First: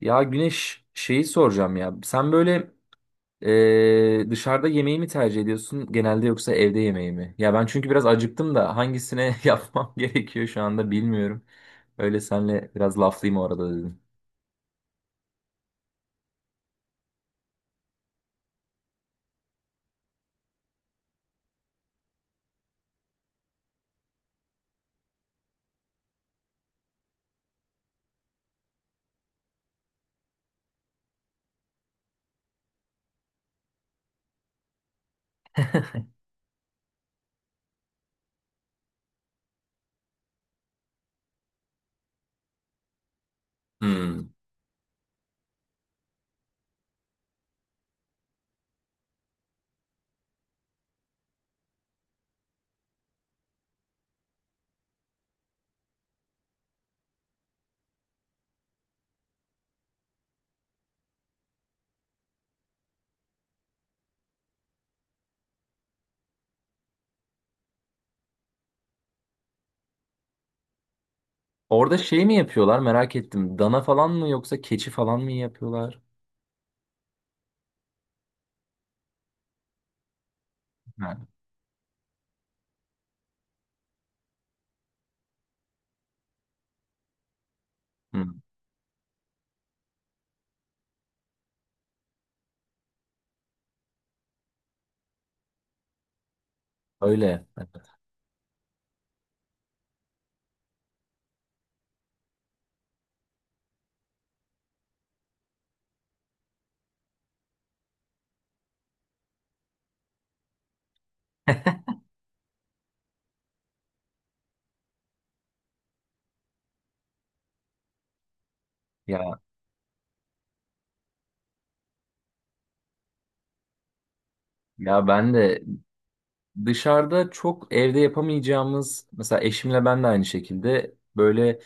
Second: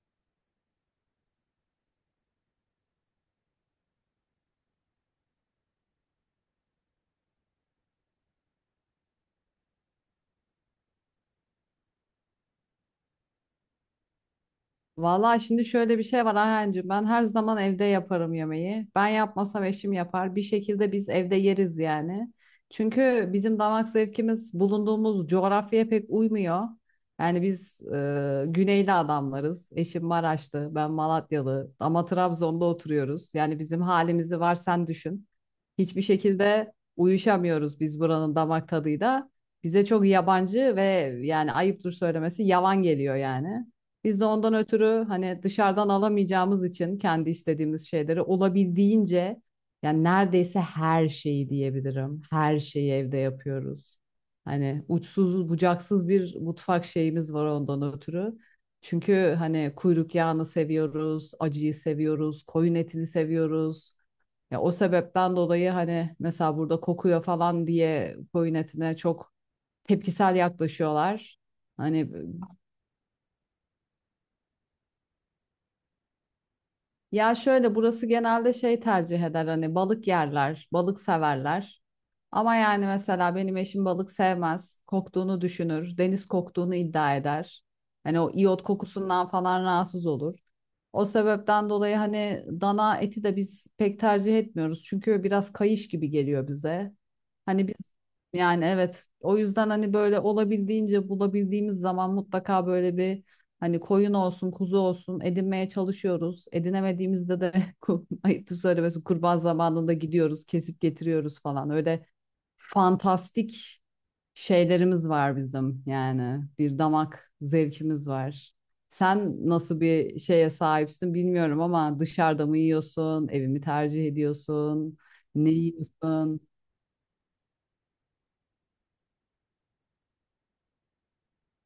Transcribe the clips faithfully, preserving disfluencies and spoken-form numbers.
Ya Güneş şeyi soracağım ya. Sen böyle e, dışarıda yemeği mi tercih ediyorsun genelde yoksa evde yemeği mi? Ya ben çünkü biraz acıktım da hangisine yapmam gerekiyor şu anda bilmiyorum. Öyle senle biraz laflayayım o arada dedim. Vallahi şimdi şöyle bir şey var Ayhancığım. Ben her zaman evde yaparım yemeği. Ben yapmasam eşim yapar. Bir şekilde biz evde yeriz yani. Çünkü bizim damak zevkimiz bulunduğumuz coğrafyaya pek uymuyor. Yani biz e, güneyli adamlarız. Eşim Maraşlı, ben Malatyalı ama Trabzon'da oturuyoruz. Yani bizim halimizi var sen düşün. Hiçbir şekilde uyuşamıyoruz biz buranın damak tadıyla. Bize çok yabancı ve yani ayıptır söylemesi yavan geliyor yani. Biz de Hmm. ondan ötürü hani dışarıdan alamayacağımız için kendi istediğimiz şeyleri olabildiğince yani neredeyse her şeyi diyebilirim. Her şeyi evde yapıyoruz. Hani uçsuz bucaksız bir mutfak şeyimiz var ondan ötürü. Çünkü hani kuyruk yağını seviyoruz, acıyı seviyoruz, koyun etini seviyoruz. Ya o sebepten dolayı hani mesela burada kokuyor falan diye koyun etine çok tepkisel yaklaşıyorlar. Orada Hani şey mi yapıyorlar merak ettim. Dana falan mı yoksa keçi falan mı yapıyorlar? ya şöyle burası genelde şey tercih eder, hani balık yerler, balık Ha. severler. Ama yani mesela benim eşim balık sevmez. Koktuğunu düşünür, deniz koktuğunu iddia eder. Hani Hı, o iyot kokusundan falan rahatsız olur. O sebepten dolayı hani dana eti de biz pek tercih etmiyoruz. Çünkü biraz kayış gibi geliyor bize. öyle. Hani biz yani evet, o yüzden hani böyle olabildiğince bulabildiğimiz zaman mutlaka böyle bir hani koyun olsun kuzu olsun edinmeye çalışıyoruz. Edinemediğimizde de ku- ayıptır söylemesi kurban zamanında gidiyoruz kesip getiriyoruz falan, öyle fantastik şeylerimiz var bizim yani, bir damak zevkimiz var. Ya Sen nasıl bir şeye sahipsin bilmiyorum ama dışarıda mı yiyorsun, evimi tercih ediyorsun, ya ben ne de yiyorsun? dışarıda çok evde yapamayacağımız, mesela eşimle ben de aynı şekilde böyle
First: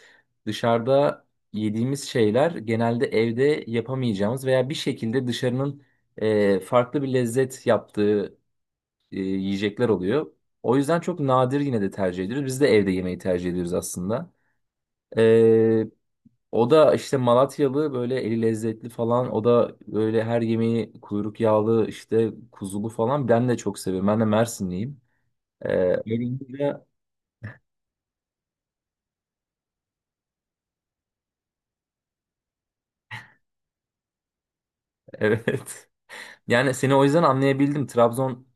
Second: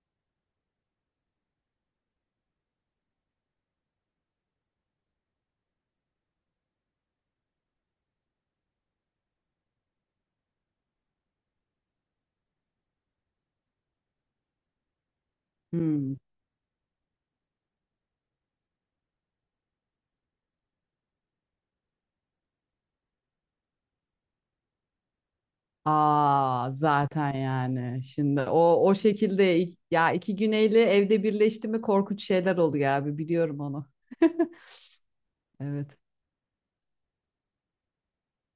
dışarıda yediğimiz şeyler genelde evde yapamayacağımız veya bir şekilde dışarının e, farklı bir lezzet yaptığı e, yiyecekler oluyor. O yüzden çok nadir yine de tercih ediyoruz. Biz de evde yemeyi tercih ediyoruz aslında. E, Hmm. O da işte Malatyalı, böyle eli lezzetli falan. O da böyle her yemeği kuyruk yağlı, işte kuzulu falan. Ben de çok seviyorum. Ben de Mersinliyim. Ee, Aa olunca- zaten yani şimdi o o şekilde ik- ya iki güneyli evde birleşti mi korkunç şeyler oluyor abi, biliyorum onu. evet. Evet Yani seni o yüzden anlayabildim. Trabzon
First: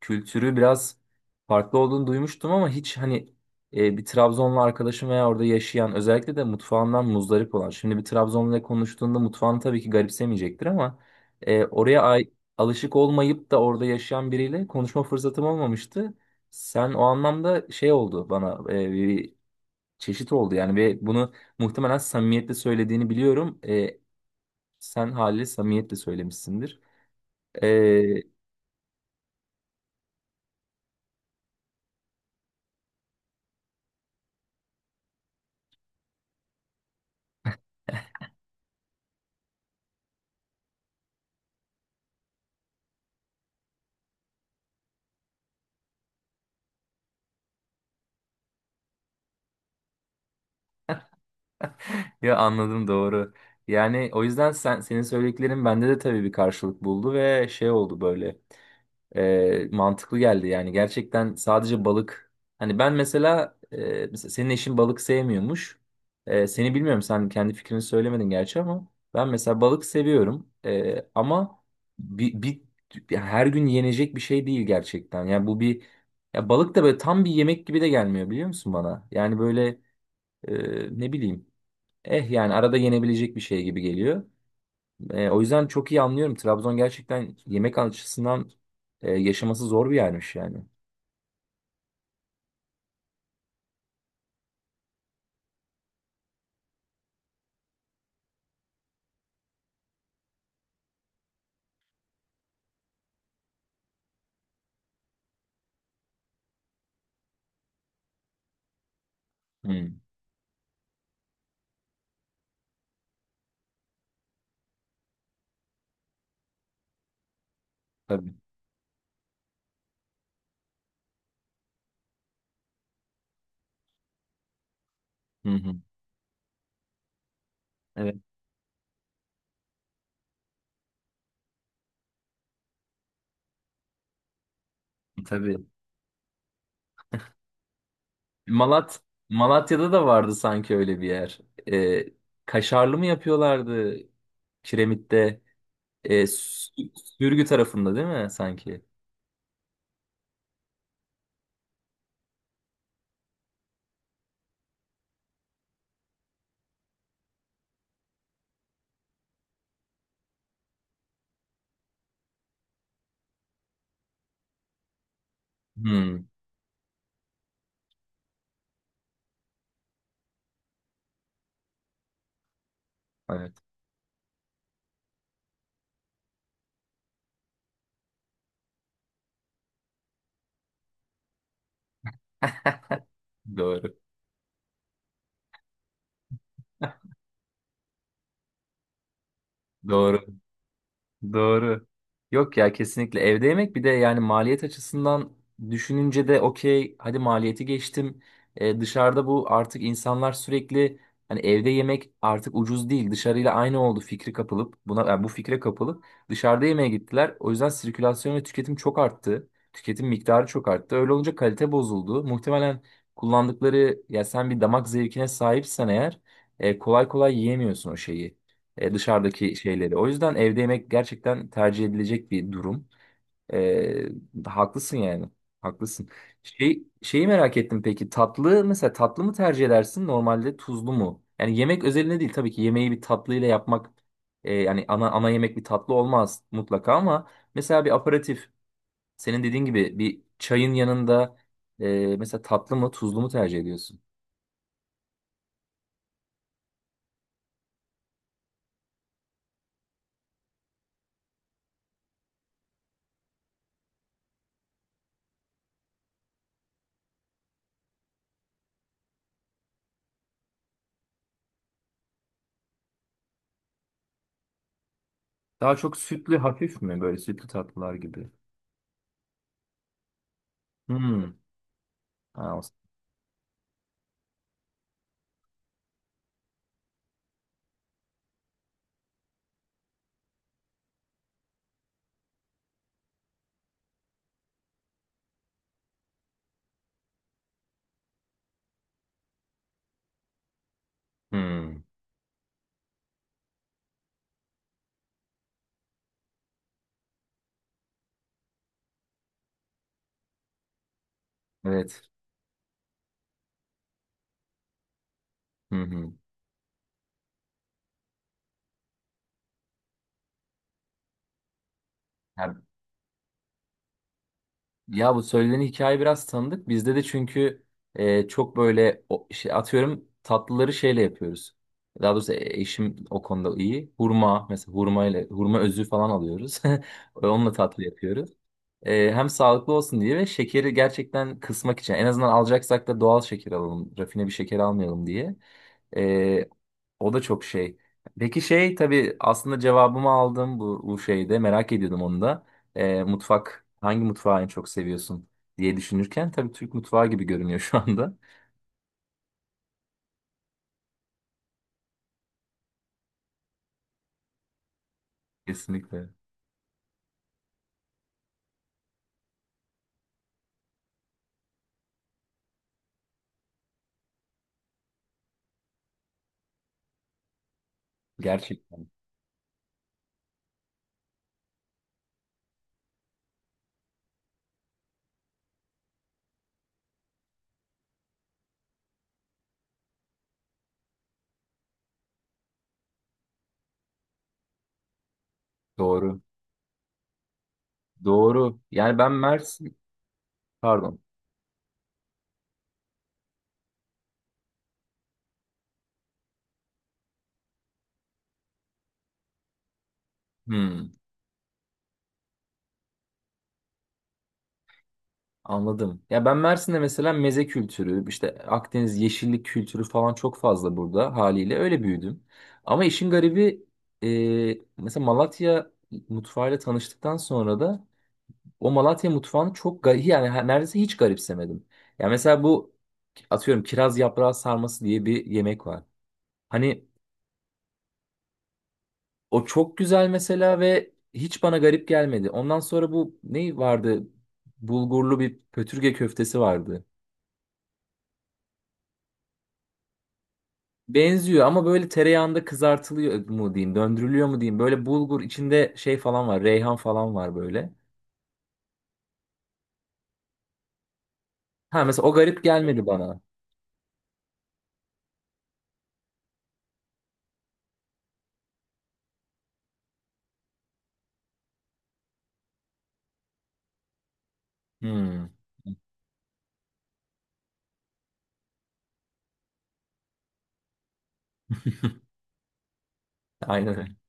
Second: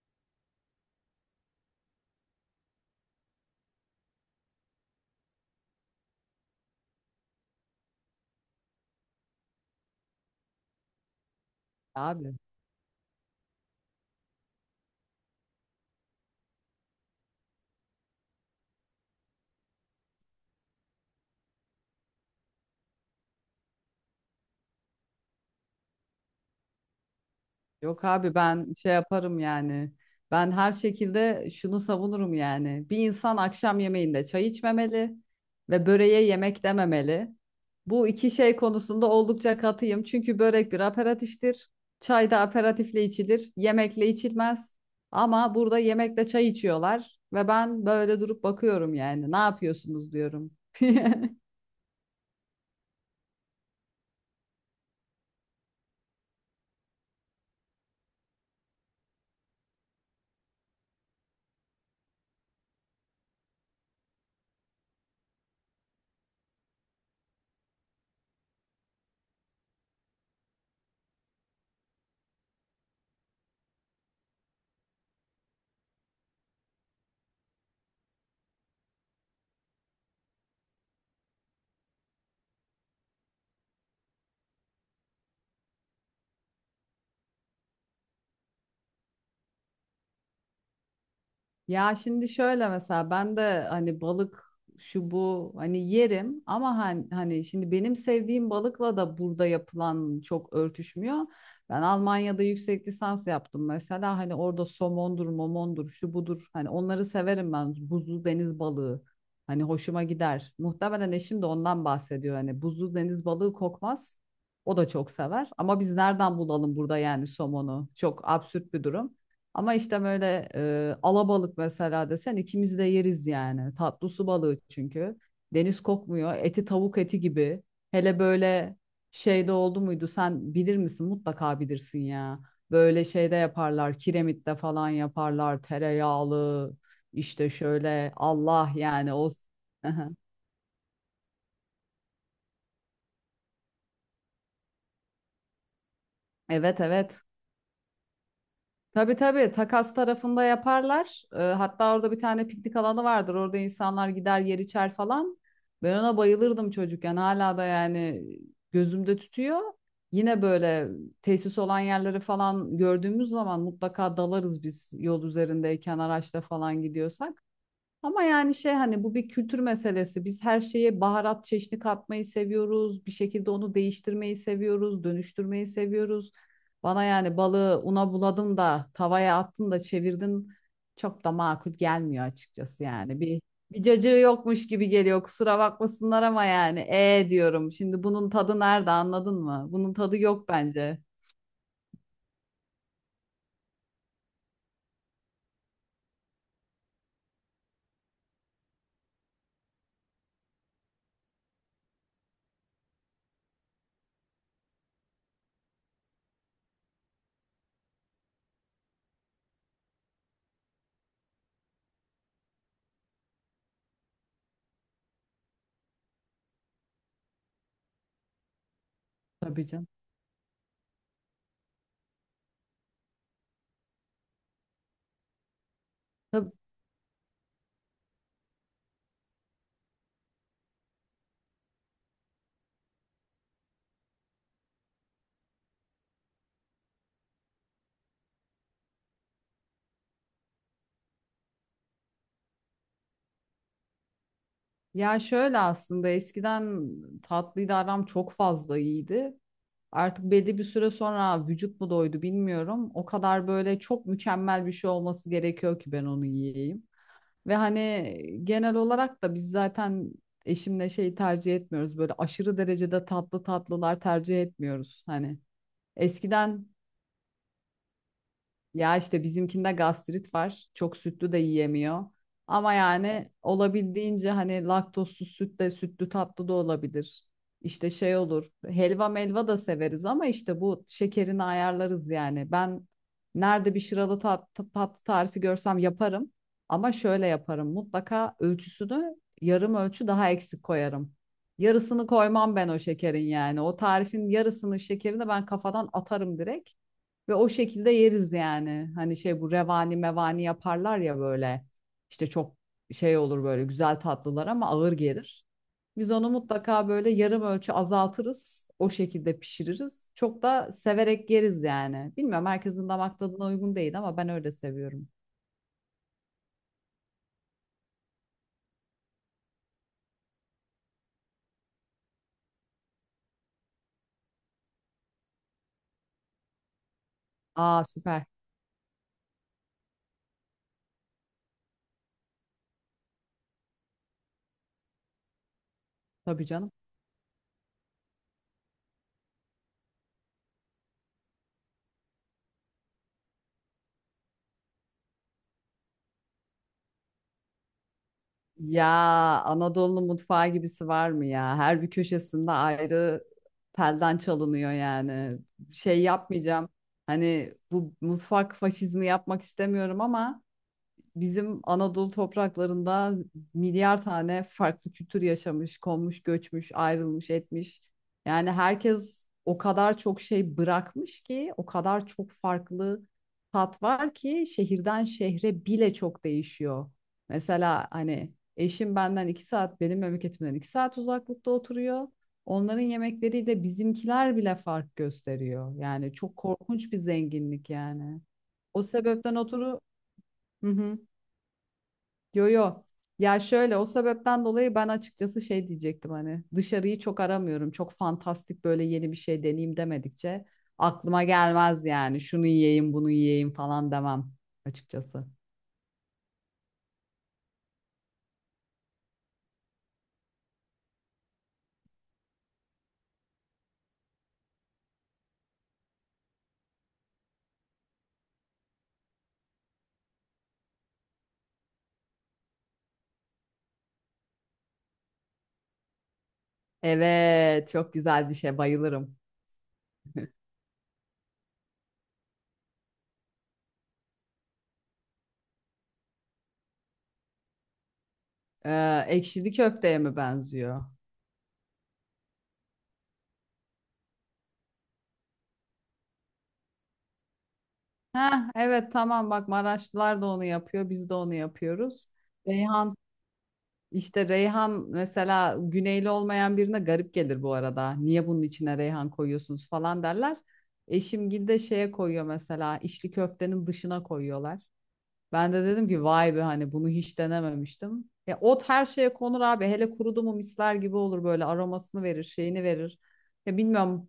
kültürü biraz farklı olduğunu duymuştum ama hiç hani e, bir Trabzonlu arkadaşım veya orada yaşayan, özellikle de mutfağından muzdarip olan. Şimdi bir Trabzonluyla konuştuğunda mutfağını tabii ki garipsemeyecektir ama e, oraya ay- abi. alışık olmayıp da orada yaşayan biriyle konuşma fırsatım olmamıştı. Sen o anlamda şey oldu bana, e, bir çeşit oldu yani ve bunu muhtemelen samimiyetle söylediğini biliyorum. E, Sen haliyle samimiyetle söylemişsindir. Yok Ee, abi, ben şey yaparım yani. Ben her şekilde şunu savunurum yani: bir insan akşam yemeğinde çay içmemeli ve böreğe yemek dememeli. Bu iki şey konusunda oldukça katıyım. Çünkü börek bir aperatiftir. Çay da aperatifle içilir. Yemekle içilmez. Ama burada yemekle çay içiyorlar ve ben böyle durup bakıyorum yani. Ne yapıyorsunuz diyorum. ya anladım, doğru. Yani o yüzden sen, senin söylediklerin bende de tabii bir karşılık buldu ve şey oldu böyle. E, mantıklı geldi yani, gerçekten. Sadece balık. Hani ben mesela, e, mesela senin eşin balık sevmiyormuş. E, seni bilmiyorum, sen kendi fikrini söylemedin gerçi ama ben mesela balık seviyorum. E, ama bir, bir ya, her gün yenecek bir şey değil gerçekten. Yani bu bir, ya balık da böyle tam bir yemek gibi de gelmiyor biliyor musun bana? Yani böyle e, ne bileyim, eh yani arada yenebilecek bir şey gibi geliyor. E, o yüzden çok iyi anlıyorum. Trabzon gerçekten yemek açısından e, yaşaması zor bir yermiş yani. Ya şimdi şöyle, mesela ben de hani balık şu bu hani yerim ama hani, hani şimdi benim sevdiğim balıkla da burada yapılan çok örtüşmüyor. Ben Almanya'da yüksek lisans yaptım mesela, hani orada somondur, momondur, şu budur. Hani onları severim ben, buzlu deniz balığı. Hani Hı, hoşuma gider. Muhtemelen eşim de ondan bahsediyor. Hani buzlu deniz balığı kokmaz. O da çok sever. Ama biz nereden bulalım burada yani somonu? Çok tabii. absürt bir durum. Ama işte böyle e, alabalık mesela desen ikimiz de yeriz yani. Tatlı su balığı çünkü. Hı hı. Deniz kokmuyor. Eti tavuk eti gibi. Evet, Hele böyle şeyde oldu muydu? Sen bilir misin? Mutlaka bilirsin ya. Böyle şeyde yaparlar. Kiremitte falan yaparlar. tabii. Tereyağlı. İşte şöyle, Allah Malat yani o. Malatya'da da vardı sanki öyle bir yer. E, Kaşarlı mı yapıyorlardı Kiremit'te? E, Evet Sü- evet. Sürgü tarafında değil mi sanki? Tabii tabii, takas tarafında yaparlar. Ee, hatta orada bir tane piknik alanı vardır. Orada insanlar gider yer içer falan. Ben ona bayılırdım çocukken. Hala da yani gözümde tutuyor. Yine böyle tesis olan yerleri falan gördüğümüz zaman mutlaka dalarız biz, yol üzerindeyken Hı, araçla falan gidiyorsak. Ama yani şey, hani bu bir kültür meselesi. Biz her şeye baharat çeşni katmayı seviyoruz. Bir şekilde evet. onu değiştirmeyi seviyoruz, dönüştürmeyi seviyoruz. Bana yani balığı una buladın da tavaya attın da çevirdin, çok da makul gelmiyor açıkçası yani. Bir bir Doğru. cacığı yokmuş gibi geliyor. Kusura bakmasınlar ama yani e diyorum. Şimdi bunun tadı nerede, anladın mı? Bunun tadı Doğru. yok bence. Doğru. Yok ya, kesinlikle evde yemek. Bir de yani maliyet açısından düşününce de okey, hadi maliyeti geçtim. Ee, dışarıda bu artık, insanlar sürekli hani evde yemek artık ucuz değil, dışarıyla aynı oldu fikri kapılıp buna, yani bu fikre kapılıp dışarıda yemeğe gittiler. O yüzden sirkülasyon ve tüketim çok arttı. Tüketim miktarı çok arttı. Öyle olunca kalite bozuldu. Muhtemelen kullandıkları, ya sen bir damak zevkine sahipsen eğer e, kolay kolay yiyemiyorsun o şeyi, e, dışarıdaki Tabii canım. şeyleri. O yüzden evde yemek gerçekten tercih edilecek bir durum. E, Haklısın yani. Haklısın. Tabii. Şey, şeyi merak ettim peki. Tatlı, mesela tatlı mı tercih edersin normalde, tuzlu mu? Yani yemek özelinde değil tabii ki, yemeği bir tatlıyla yapmak, e, yani ana ana yemek bir tatlı olmaz mutlaka ama mesela bir aperatif, senin dediğin gibi bir çayın yanında, e, mesela tatlı mı tuzlu mu tercih ediyorsun? Ya şöyle, aslında eskiden tatlıyla aram çok fazla iyiydi. Artık belli bir süre sonra vücut mu doydu bilmiyorum. O kadar böyle çok mükemmel bir şey olması gerekiyor ki ben onu yiyeyim. Ve hani genel olarak da biz zaten eşimle şey tercih etmiyoruz. Böyle aşırı derecede tatlı tatlılar tercih etmiyoruz. Hani Daha çok sütlü eskiden hafif mi, böyle sütlü tatlılar gibi? ya işte bizimkinde gastrit var. Çok sütlü de Hmm. yiyemiyor. Ha, o- Ama yani olabildiğince hani laktozsuz süt de sütlü tatlı da olabilir. İşte şey olur. Helva melva da severiz ama işte bu şekerini ayarlarız yani. Ben nerede bir şıralı tat, tatlı tarifi görsem yaparım. Ama şöyle yaparım: mutlaka ölçüsünü yarım ölçü daha eksik koyarım. Hmm. Yarısını koymam ben o şekerin yani. O tarifin yarısını şekerini ben kafadan atarım direkt. Ve o şekilde yeriz yani. Hani şey, bu revani mevani yaparlar ya böyle. Evet. İşte çok şey olur böyle güzel tatlılar ama ağır gelir. Hı Biz hı. onu mutlaka böyle yarım ölçü azaltırız. O şekilde pişiririz. Çok da severek yeriz yani. Bilmiyorum Ya, herkesin damak tadına uygun değil ama ben öyle seviyorum. ya bu söylediğin hikaye biraz tanıdık. Bizde de çünkü e, çok böyle o, şey, atıyorum tatlıları şeyle yapıyoruz. Daha doğrusu e, eşim o konuda iyi. Hurma, mesela hurma ile hurma özü falan alıyoruz. Onunla tatlı Aa süper. yapıyoruz. E, hem sağlıklı olsun diye ve şekeri gerçekten kısmak için. En azından alacaksak da doğal şeker alalım, rafine bir şeker almayalım diye. Tabii E, canım. O da çok şey. Peki şey, tabii aslında cevabımı aldım bu, bu şeyde. Merak ediyordum onu da. E, mutfak, hangi mutfağı en çok seviyorsun diye düşünürken tabii Türk mutfağı gibi görünüyor şu anda. Ya Anadolu mutfağı gibisi var mı ya? Her bir köşesinde ayrı telden çalınıyor yani. Şey Kesinlikle. yapmayacağım. Hani bu mutfak faşizmi yapmak istemiyorum ama bizim Anadolu topraklarında milyar tane farklı kültür yaşamış, konmuş, göçmüş, ayrılmış, etmiş. Yani Gerçekten. herkes o kadar çok şey bırakmış ki, o kadar çok farklı tat var ki şehirden şehre bile çok değişiyor. Mesela hani eşim benden iki saat, benim memleketimden iki saat uzaklıkta oturuyor. Onların yemekleriyle bizimkiler bile fark gösteriyor. Yani Doğru. çok korkunç bir zenginlik yani. Doğru. O Yani ben sebepten Mersin... oturu. Hı Pardon. hı. Yo yo. Ya şöyle, o sebepten dolayı ben açıkçası şey diyecektim, hani dışarıyı çok aramıyorum. Çok fantastik böyle yeni bir şey deneyeyim demedikçe Hmm. aklıma gelmez yani. Şunu yiyeyim, bunu yiyeyim falan demem açıkçası. Anladım. Ya ben Mersin'de mesela meze kültürü, işte Akdeniz yeşillik kültürü falan çok fazla, burada haliyle öyle büyüdüm. Ama işin garibi e, mesela Malatya mutfağıyla tanıştıktan sonra da o Malatya mutfağını çok garip yani, her- neredeyse hiç garipsemedim. Ya mesela bu, atıyorum, kiraz yaprağı sarması diye bir yemek var. Hani Evet, çok güzel bir şey. Bayılırım. o çok güzel mesela ve hiç bana garip gelmedi. Ondan sonra bu ne vardı? Bulgurlu bir pötürge köftesi vardı. Ee, ekşili köfteye mi benziyor? Benziyor ama böyle tereyağında kızartılıyor mu diyeyim, döndürülüyor mu diyeyim. Böyle bulgur içinde şey falan var, reyhan falan var böyle. Heh, evet tamam, bak Maraşlılar da onu yapıyor. Biz de onu Ha, mesela yapıyoruz. o garip gelmedi bana. İşte reyhan mesela, güneyli olmayan birine garip gelir bu arada. Niye bunun içine reyhan koyuyorsunuz falan derler. Eşim de şeye koyuyor mesela, içli köftenin dışına koyuyorlar. Hmm. Ben de dedim ki vay be, hani bunu hiç denememiştim. Ya ot her şeye konur abi. Hele kurudu mu misler gibi olur böyle, aromasını verir, şeyini verir. Ya Aynen. Aynen. bilmiyorum,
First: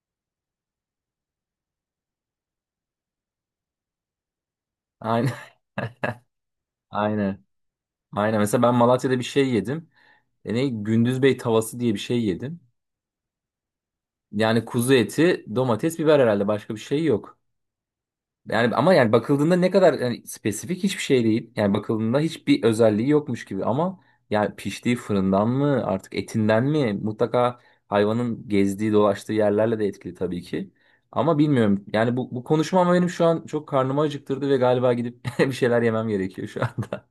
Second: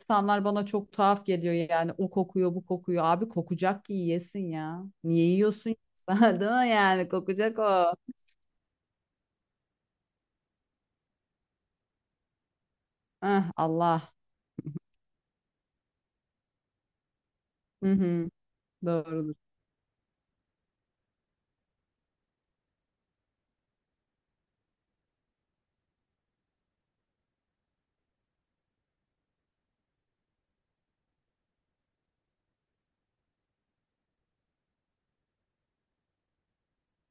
insanlar bana çok tuhaf geliyor yani, o kokuyor bu kokuyor. Abi kokacak ki yiyesin ya. Niye Aynen. yiyorsun? Değil mi yani, Aynen. kokacak o. Aynen. Mesela ben Malatya'da bir şey yedim. E ne? Gündüz Bey tavası diye bir şey yedim. Eh, Allah. Yani kuzu eti, domates, biber, herhalde başka bir şey yok. Hı hı, Yani ama yani doğrudur. bakıldığında ne kadar, yani spesifik hiçbir şey değil. Yani bakıldığında hiçbir özelliği yokmuş gibi ama yani piştiği fırından mı artık, etinden mi, mutlaka hayvanın gezdiği dolaştığı yerlerle de etkili tabii ki. Ama bilmiyorum yani bu, bu konuşma ama benim şu an çok karnımı acıktırdı ve galiba gidip bir şeyler yemem gerekiyor şu anda.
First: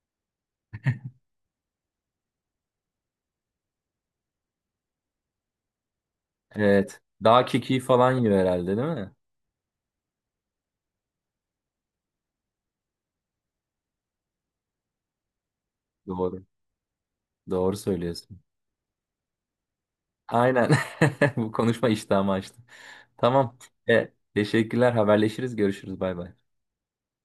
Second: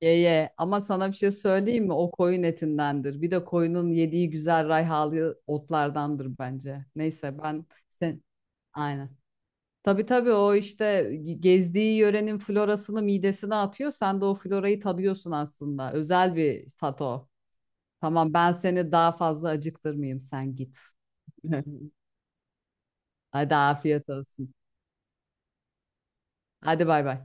Ye ye. Ama sana bir şey söyleyeyim mi? O koyun etindendir. Bir de koyunun yediği güzel rayhalı otlardandır bence. Evet, Neyse, dağ ben kekiği falan sen yiyor herhalde değil aynen. mi? Tabii tabii, o işte gezdiği yörenin florasını midesine atıyor. Sen de o florayı tadıyorsun aslında. Özel Doğru. bir tat o. Doğru Tamam, söylüyorsun. ben seni daha fazla acıktırmayayım, sen Aynen, git. bu konuşma iştahımı açtı. Hadi Tamam. afiyet E, olsun. Teşekkürler, haberleşiriz, görüşürüz, bay bay. Hadi bay bay.